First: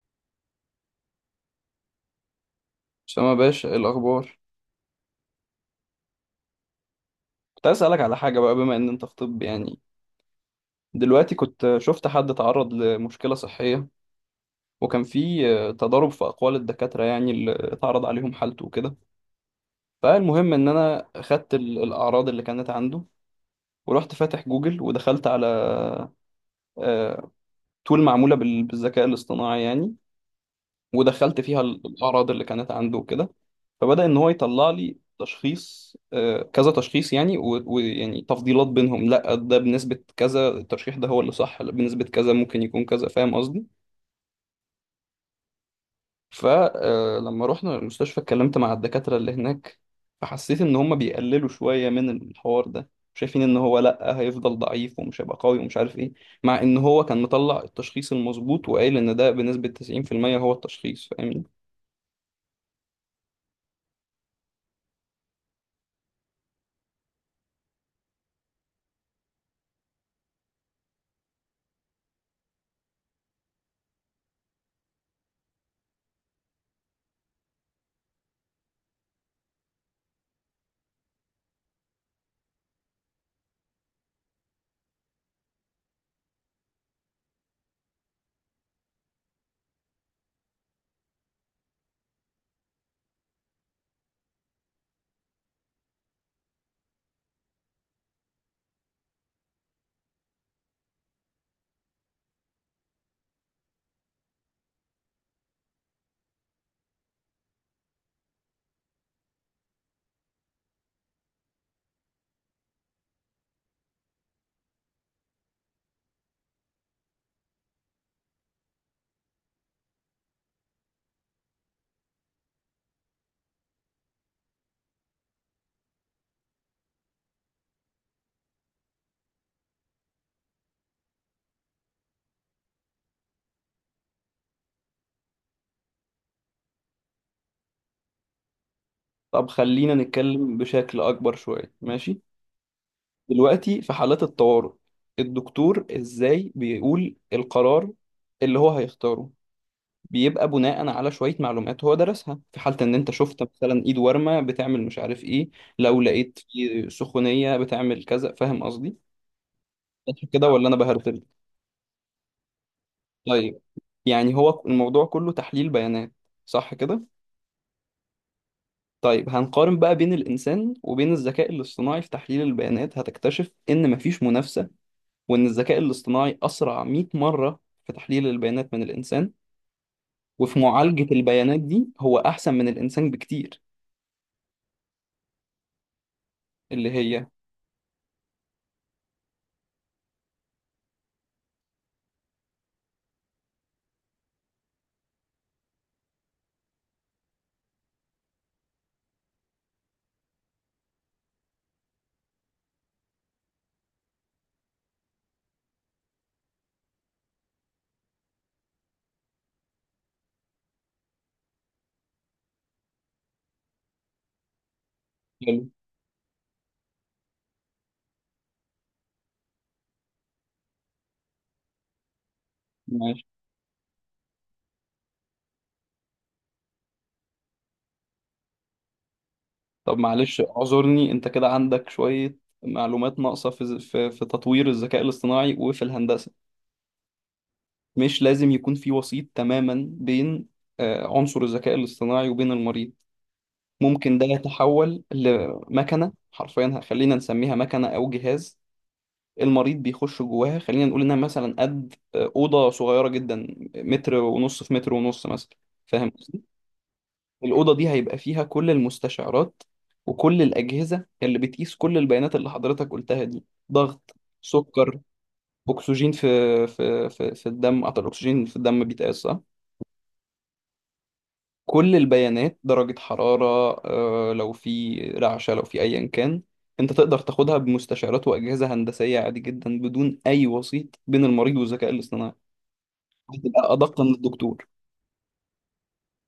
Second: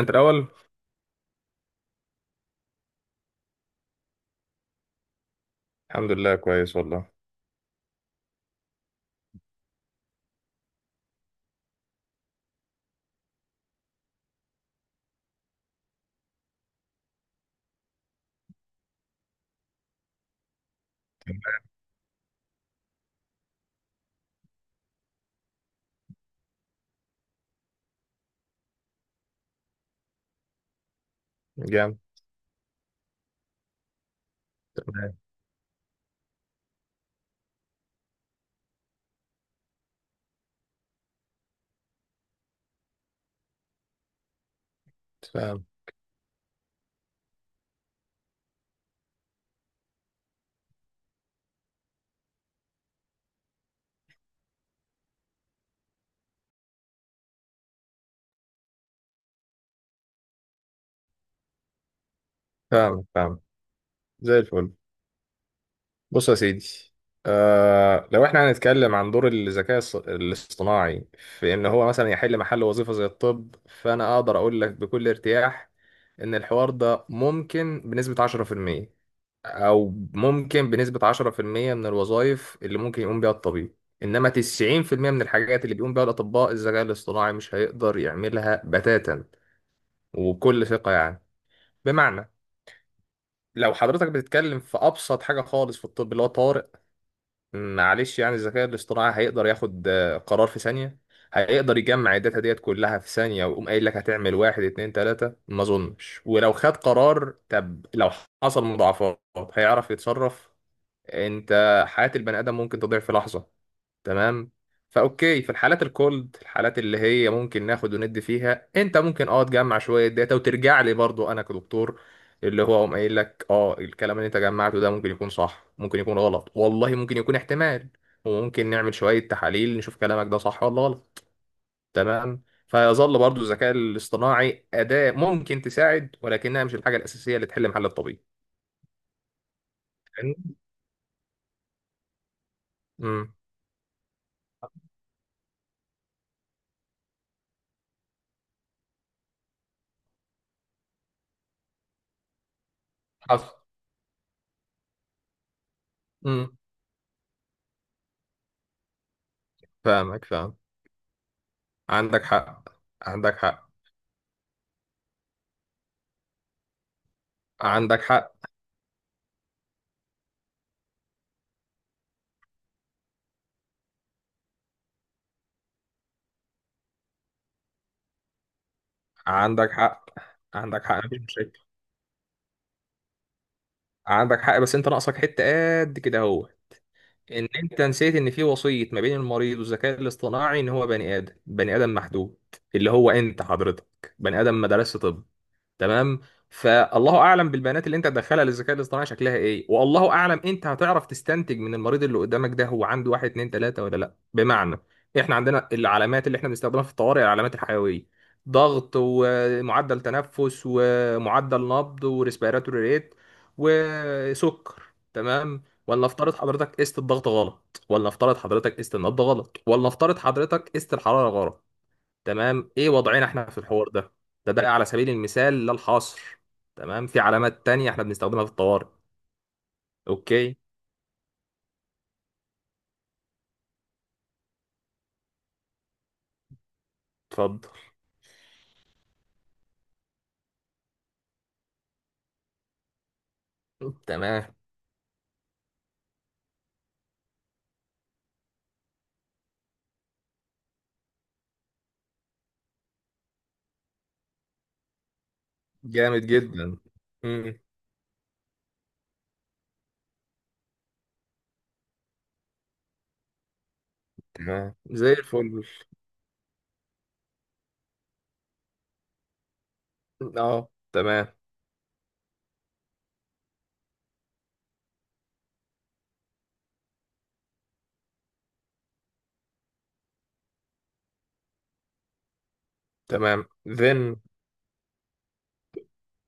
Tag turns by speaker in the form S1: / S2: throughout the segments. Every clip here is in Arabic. S1: انت الاول.
S2: أسامة يا باشا إيه الأخبار؟
S1: الحمد لله، كويس والله.
S2: كنت عايز أسألك على حاجة بقى بما إن أنت في طب، يعني دلوقتي كنت شفت حد تعرض لمشكلة صحية، وكان في تضارب في أقوال الدكاترة يعني اللي اتعرض عليهم حالته وكده. فالمهم إن أنا خدت الأعراض اللي كانت عنده، ورحت فاتح جوجل ودخلت على آه، تول معمولة بالذكاء الاصطناعي يعني، ودخلت فيها
S1: جامد.
S2: الأعراض اللي كانت عنده وكده. فبدأ إن هو يطلع لي
S1: تمام.
S2: تشخيص، كذا تشخيص يعني ويعني تفضيلات بينهم، لا ده بنسبة كذا الترشيح ده هو اللي صح، لا، بنسبة كذا ممكن يكون كذا، فاهم قصدي؟
S1: فاهم
S2: فلما رحنا المستشفى اتكلمت مع الدكاترة اللي هناك، فحسيت إن هما بيقللوا شوية من الحوار ده، شايفين إن هو لأ هيفضل ضعيف ومش هيبقى قوي ومش عارف إيه، مع إن هو كان مطلع التشخيص المظبوط وقايل إن ده بنسبة 90% هو التشخيص، فاهمني؟
S1: فاهم فاهم. زي الفل. بص يا سيدي، آه لو احنا هنتكلم عن دور الذكاء الاصطناعي في ان هو مثلا يحل محل وظيفة زي الطب، فانا اقدر اقول لك بكل ارتياح ان الحوار ده ممكن بنسبة 10%، او ممكن بنسبة 10% من الوظائف اللي ممكن يقوم بيها الطبيب. انما 90% من الحاجات اللي بيقوم بيها الاطباء، الذكاء الاصطناعي مش هيقدر يعملها بتاتا، وبكل ثقة يعني. بمعنى، لو حضرتك بتتكلم في ابسط حاجه خالص في الطب اللي هو طارئ، معلش يعني الذكاء الاصطناعي هيقدر ياخد قرار في ثانيه، هيقدر يجمع الداتا ديت كلها في ثانيه، ويقوم قايل لك هتعمل واحد اتنين تلاته. ما اظنش. ولو خد قرار، طب لو حصل مضاعفات هيعرف يتصرف؟ انت حياه البني ادم ممكن تضيع في لحظه، تمام؟ فاوكي، في الحالات الكولد، الحالات اللي هي ممكن ناخد وندي فيها، انت ممكن تجمع شويه داتا وترجع لي، برضو انا كدكتور اللي هو قام قايل لك الكلام اللي انت جمعته ده ممكن يكون صح، ممكن يكون غلط، والله ممكن يكون احتمال، وممكن نعمل شويه تحاليل نشوف كلامك ده صح ولا غلط. تمام؟ فيظل برضو الذكاء الاصطناعي اداه ممكن تساعد، ولكنها مش الحاجه الاساسيه اللي تحل محل الطبيب.
S2: طب خلينا
S1: فاهمني؟
S2: نتكلم بشكل أكبر شوية، ماشي؟
S1: امم.
S2: دلوقتي في حالات الطوارئ الدكتور إزاي بيقول القرار اللي هو هيختاره؟ بيبقى بناء على شوية معلومات هو درسها، في حالة إن أنت شفت
S1: حصل.
S2: مثلا إيد ورمة بتعمل مش عارف إيه، لو لقيت
S1: امم.
S2: في سخونية بتعمل كذا، فاهم قصدي؟ صح
S1: فاهمك،
S2: كده
S1: فاهم.
S2: ولا أنا بهرتل؟
S1: عندك حق، عندك
S2: طيب،
S1: حق.
S2: يعني هو الموضوع كله تحليل بيانات، صح كده؟
S1: عندك حق.
S2: طيب هنقارن بقى بين الإنسان وبين الذكاء الاصطناعي في تحليل البيانات، هتكتشف إن مفيش منافسة، وإن الذكاء الاصطناعي أسرع 100 مرة في تحليل البيانات من الإنسان،
S1: عندك حق.
S2: وفي
S1: عندك حق،
S2: معالجة
S1: مفيش مشاكل.
S2: البيانات دي هو أحسن من الإنسان بكتير.
S1: عندك حق، بس انت ناقصك حته قد كده اهو،
S2: اللي هي
S1: ان انت نسيت ان في وصيه ما بين المريض والذكاء الاصطناعي، ان هو بني ادم، بني ادم محدود. اللي هو، انت حضرتك بني ادم ما درسش طب، تمام؟ فالله اعلم بالبيانات اللي انت هتدخلها للذكاء الاصطناعي شكلها ايه، والله اعلم انت هتعرف تستنتج من المريض اللي قدامك ده هو عنده واحد اتنين تلاته ولا لا. بمعنى، احنا عندنا العلامات اللي احنا بنستخدمها في الطوارئ، العلامات الحيويه، ضغط ومعدل تنفس ومعدل نبض وريسبيراتوري ريت وسكر، تمام؟
S2: حلو
S1: ولا افترض حضرتك قست الضغط غلط، ولا افترض حضرتك قست النبض غلط، ولا افترض حضرتك قست الحراره غلط، تمام؟ ايه
S2: ماشي.
S1: وضعنا احنا في الحوار ده؟ ده على سبيل المثال لا الحصر، تمام؟ في علامات تانية احنا بنستخدمها في الطوارئ.
S2: طب معلش
S1: اوكي،
S2: اعذرني، أنت كده عندك شوية معلومات ناقصة في في تطوير الذكاء الاصطناعي وفي الهندسة.
S1: اتفضل.
S2: مش لازم يكون في وسيط تماما بين عنصر الذكاء الاصطناعي وبين المريض. ممكن ده
S1: تمام.
S2: يتحول لمكنة، حرفيا خلينا نسميها مكنة أو جهاز، المريض بيخش جواها، خلينا نقول انها مثلا قد اوضه صغيره جدا، متر ونص في متر ونص مثلا، فاهم
S1: جامد
S2: قصدي؟
S1: جدا. امم.
S2: الاوضه دي هيبقى فيها كل المستشعرات وكل الاجهزه اللي بتقيس كل البيانات اللي حضرتك قلتها دي، ضغط،
S1: تمام
S2: سكر،
S1: زي الفل.
S2: اكسجين في الدم، اعتقد الاكسجين في الدم بيتقاس صح.
S1: اه تمام.
S2: كل البيانات، درجه حراره، لو في رعشه، لو في ايا كان، انت تقدر تاخدها بمستشعرات واجهزه هندسيه عادي جدا بدون اي وسيط بين المريض والذكاء الاصطناعي.
S1: تمام.
S2: هتبقى أدق
S1: then
S2: من الدكتور.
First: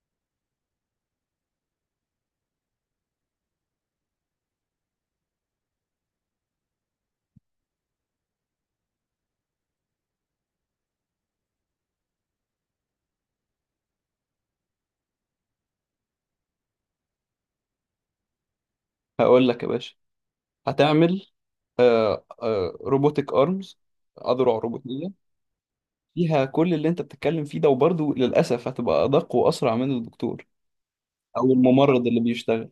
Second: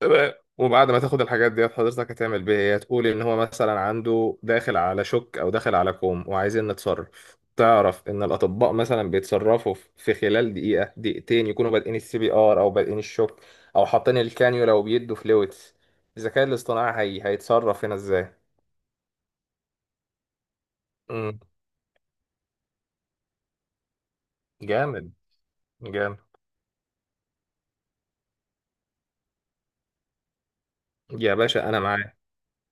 S1: تمام. وبعد ما تاخد الحاجات ديت، حضرتك هتعمل بيها ايه؟ هتقول ان هو مثلا عنده داخل على شك، او داخل على كوم، وعايزين نتصرف. تعرف ان الاطباء مثلا بيتصرفوا في خلال دقيقه دقيقتين، يكونوا بادئين السي بي ار، او بادئين الشك، او حاطين الكانيولا وبيدوا فلويدز. الذكاء الاصطناعي هيتصرف هنا ازاي؟
S2: هقول لك يا باشا، هتعمل
S1: مم.
S2: روبوتك أرمز، أذرع روبوتية
S1: جامد. جامد.
S2: فيها كل اللي أنت بتتكلم فيه ده، وبرضه للأسف هتبقى أدق وأسرع من الدكتور
S1: يا
S2: أو
S1: باشا انا
S2: الممرض
S1: معاك،
S2: اللي بيشتغل.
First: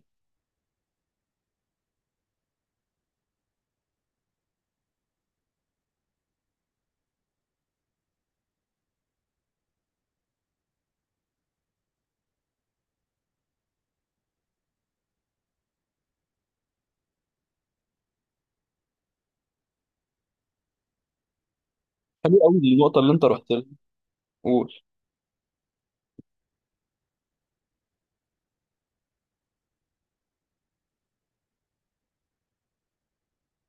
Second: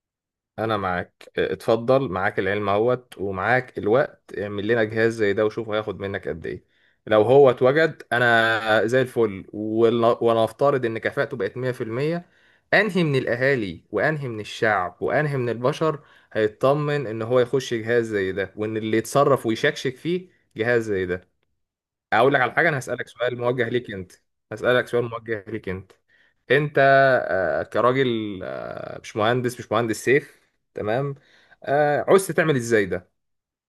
S1: انا معاك. اتفضل، معاك العلم اهوت ومعاك الوقت، اعمل لنا جهاز زي ده وشوف هياخد منك قد ايه. لو هو اتوجد، انا زي الفل، ونفترض ان كفاءته بقت 100%، انهي من الاهالي وانهي من الشعب وانهي من البشر هيطمن ان هو يخش جهاز زي ده، وان اللي يتصرف ويشكشك فيه جهاز زي ده؟ اقول
S2: حلو
S1: لك على
S2: قوي
S1: حاجه، انا
S2: النقطة
S1: هسالك
S2: اللي أنت
S1: سؤال
S2: رحت لها،
S1: موجه ليك انت،
S2: قول.
S1: هسالك سؤال موجه ليك انت. انت، كراجل، مش مهندس، مش مهندس سيف، تمام؟ عوزت تعمل ازاي ده؟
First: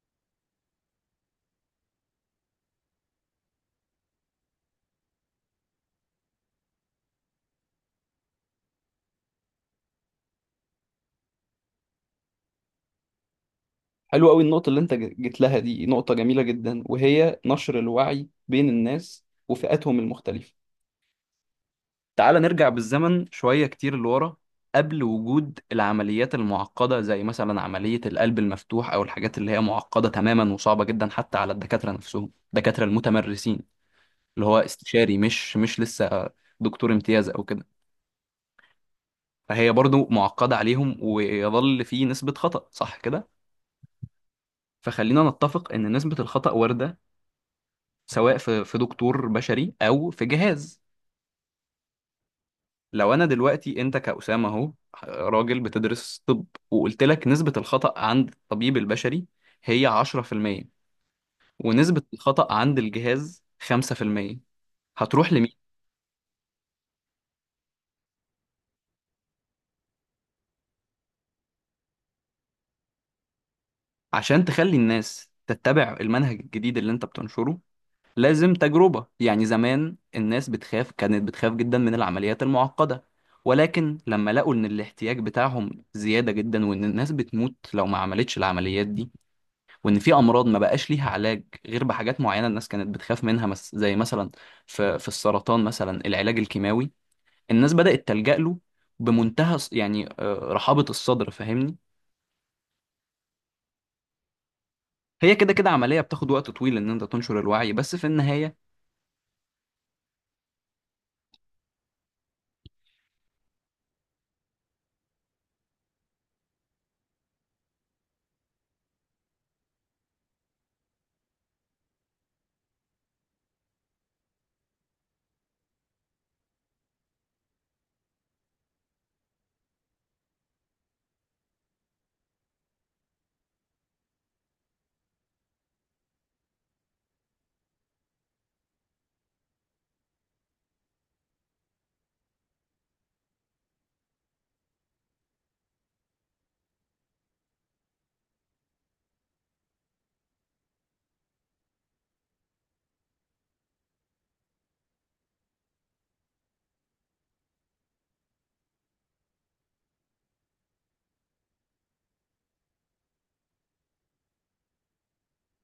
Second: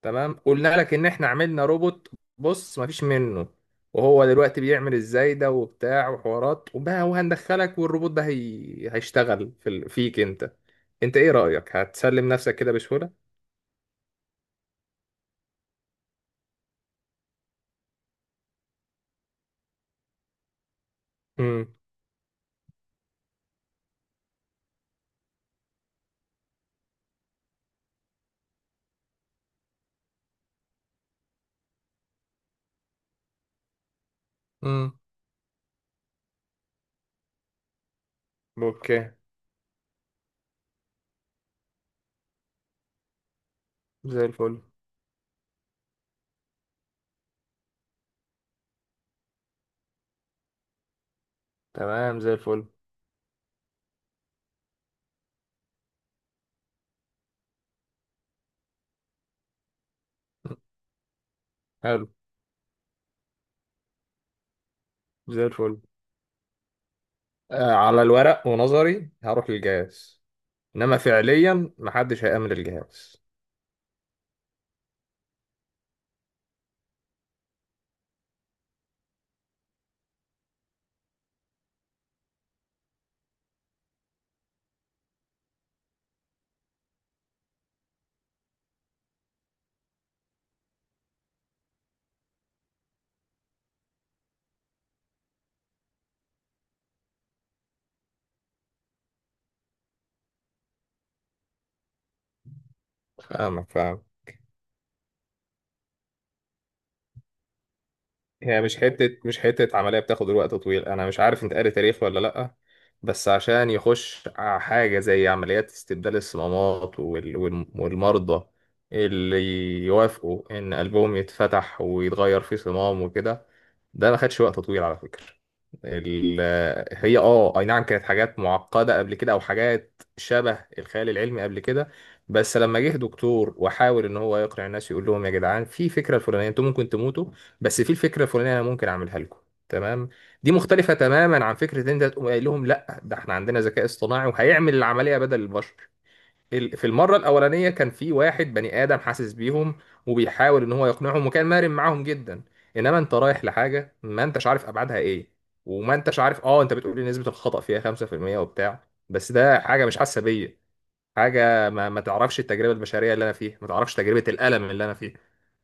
S1: تمام، قلنا لك ان احنا عملنا روبوت، بص مفيش منه، وهو دلوقتي بيعمل ازاي ده وبتاع وحوارات وبقى، وهندخلك والروبوت ده هيشتغل فيك انت. انت ايه رأيك، هتسلم نفسك كده بسهولة؟
S2: حلو قوي النقطة اللي أنت جيت لها، دي نقطة جميلة جدا، وهي نشر الوعي بين الناس وفئاتهم المختلفة.
S1: امم.
S2: تعال نرجع بالزمن شوية كتير لورا، قبل وجود العمليات المعقدة زي مثلا عملية القلب المفتوح، أو الحاجات اللي هي معقدة تماما وصعبة جدا حتى على الدكاترة نفسهم، الدكاترة المتمرسين، اللي هو
S1: امم.
S2: استشاري مش لسه دكتور امتياز أو كده،
S1: اوكي.
S2: فهي برضو معقدة عليهم، ويظل في نسبة خطأ، صح كده؟
S1: زي الفل.
S2: فخلينا نتفق إن نسبة الخطأ واردة، سواء في دكتور بشري أو في جهاز.
S1: تمام زي الفل.
S2: لو انا دلوقتي انت كأسامة اهو، راجل بتدرس طب، وقلت لك نسبة الخطأ عند الطبيب البشري هي 10%، ونسبة
S1: حلو.
S2: الخطأ عند الجهاز 5%، هتروح
S1: زي
S2: لمين؟
S1: الفل. على الورق ونظري هروح للجهاز، انما فعليا محدش هيأمن الجهاز.
S2: عشان تخلي الناس تتبع المنهج الجديد اللي انت بتنشره لازم تجربة، يعني زمان الناس بتخاف، كانت بتخاف جدا من العمليات المعقدة، ولكن لما لقوا ان الاحتياج بتاعهم زيادة جدا وان الناس بتموت لو ما عملتش العمليات دي، وان في امراض ما بقاش ليها علاج غير بحاجات معينه الناس كانت بتخاف منها، مس زي مثلا في في السرطان مثلا العلاج الكيماوي، الناس بدات تلجا له بمنتهى يعني رحابه الصدر، فاهمني؟
S1: فاهمك، فاهم.
S2: هي كده كده عمليه بتاخد وقت طويل ان انت تنشر الوعي، بس في النهايه.
S1: هي مش حتة، مش حتة عملية بتاخد الوقت طويل، أنا مش عارف أنت قاري تاريخ ولا لأ، بس عشان يخش حاجة زي عمليات استبدال الصمامات والمرضى اللي يوافقوا إن قلبهم يتفتح ويتغير فيه صمام وكده، ده ما خدش وقت طويل على فكرة. ال- هي اي نعم، كانت حاجات معقدة قبل كده، او حاجات شبه الخيال العلمي قبل كده، بس لما جه دكتور وحاول ان هو يقنع الناس، يقول لهم يا جدعان في فكرة الفلانية انتوا ممكن تموتوا، بس في الفكره الفلانيه انا ممكن اعملها لكم، تمام؟ دي مختلفه تماما عن فكره ان انت تقوم قايل لهم لا ده احنا عندنا ذكاء اصطناعي وهيعمل العمليه بدل البشر. في المره الاولانيه كان في واحد بني ادم حاسس بيهم وبيحاول ان هو يقنعهم، وكان مرن معاهم جدا. انما انت رايح لحاجه ما انتش عارف ابعادها ايه، وما انتش عارف، انت بتقول لي نسبه الخطا فيها 5% وبتاع، بس ده حاجه مش حاسه بيا، حاجه ما تعرفش التجربه البشريه اللي انا فيها، ما تعرفش تجربه الالم اللي انا.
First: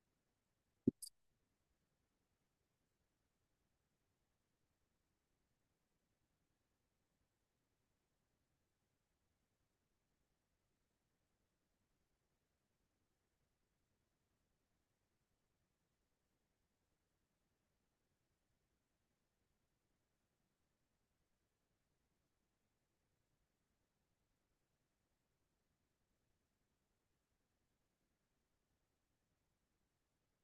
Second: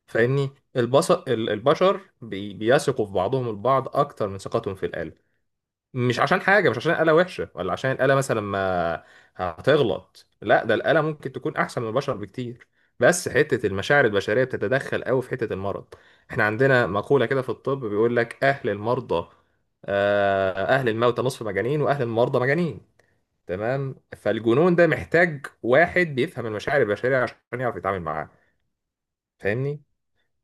S1: فاهمني؟ البشر بيثقوا في بعضهم البعض اكتر من ثقتهم في الآلة. مش عشان حاجة، مش عشان الآلة وحشة، ولا عشان الآلة مثلا ما هتغلط، لا ده الآلة ممكن تكون احسن من البشر بكتير، بس حتة المشاعر البشرية بتتدخل قوي في حتة المرض. احنا عندنا مقولة كده في الطب، بيقول لك اهل المرضى، اهل الموتى نصف مجانين، واهل المرضى مجانين، تمام؟ فالجنون ده محتاج واحد بيفهم المشاعر البشرية عشان يعرف يتعامل معاه، فاهمني؟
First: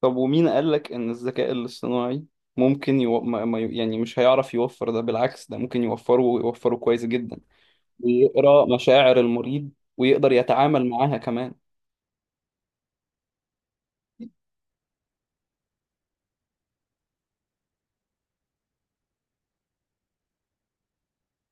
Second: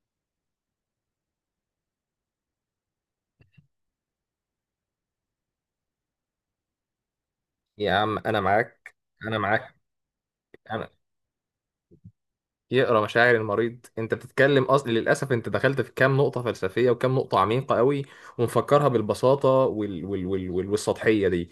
S2: طب ومين قالك إن الذكاء الاصطناعي ممكن يو... ما... ما... يو- يعني مش هيعرف يوفر ده؟ بالعكس، ده ممكن يوفره ويوفره كويس جدا،
S1: يا عم انا
S2: ويقرأ
S1: معاك،
S2: مشاعر
S1: انا
S2: المريض
S1: معاك.
S2: ويقدر يتعامل
S1: انا،
S2: معاها كمان.
S1: يقرا مشاعر المريض؟ انت بتتكلم، اصل للاسف انت دخلت في كام نقطه فلسفيه وكام نقطه عميقه قوي، ومفكرها بالبساطه والسطحيه دي.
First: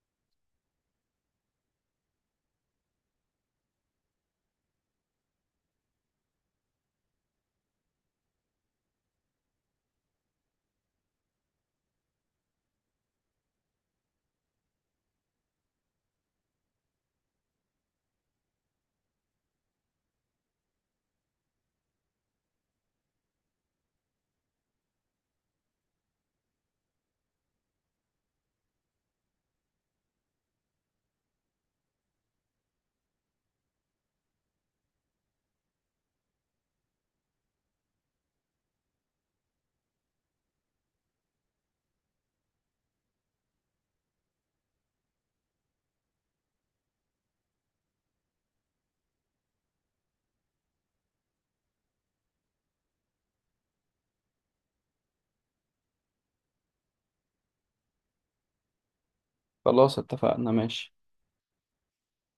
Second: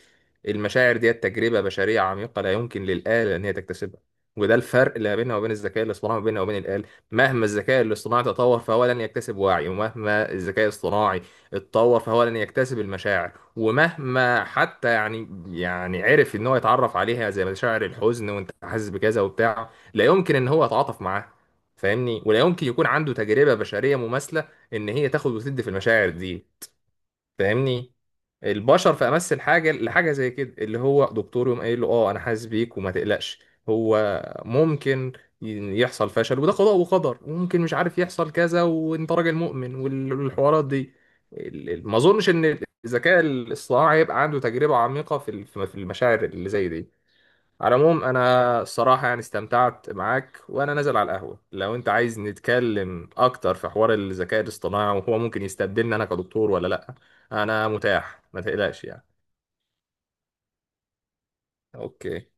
S1: المشاعر دي تجربه بشريه عميقه لا يمكن للاله ان هي تكتسبها، وده الفرق اللي بيننا وبين الذكاء الاصطناعي، ما بيننا وبين الآلة. مهما الذكاء الاصطناعي تطور فهو لن يكتسب وعي، ومهما الذكاء الاصطناعي اتطور فهو لن يكتسب المشاعر. ومهما حتى يعني عرف ان هو يتعرف عليها زي مشاعر الحزن، وانت حاسس بكذا وبتاع، لا يمكن ان هو يتعاطف معاه. فاهمني؟ ولا يمكن يكون عنده تجربة بشرية مماثلة ان هي تاخد وتدي في المشاعر دي. فاهمني؟ البشر في امس الحاجة لحاجة زي كده، اللي هو دكتور يقوم قايل له اه انا حاسس بيك، وما تقلقش هو ممكن يحصل فشل، وده قضاء وقدر، وممكن مش عارف يحصل كذا، وانت راجل مؤمن والحوارات دي. ما اظنش ان الذكاء الاصطناعي يبقى عنده تجربة عميقة في المشاعر اللي زي دي. على العموم، انا الصراحه يعني استمتعت معاك، وانا نازل على القهوه، لو انت عايز نتكلم اكتر في حوار الذكاء الاصطناعي وهو ممكن يستبدلني انا كدكتور ولا لا، انا متاح ما تقلقش يعني.
S2: خلاص اتفقنا، ماشي.
S1: اوكي.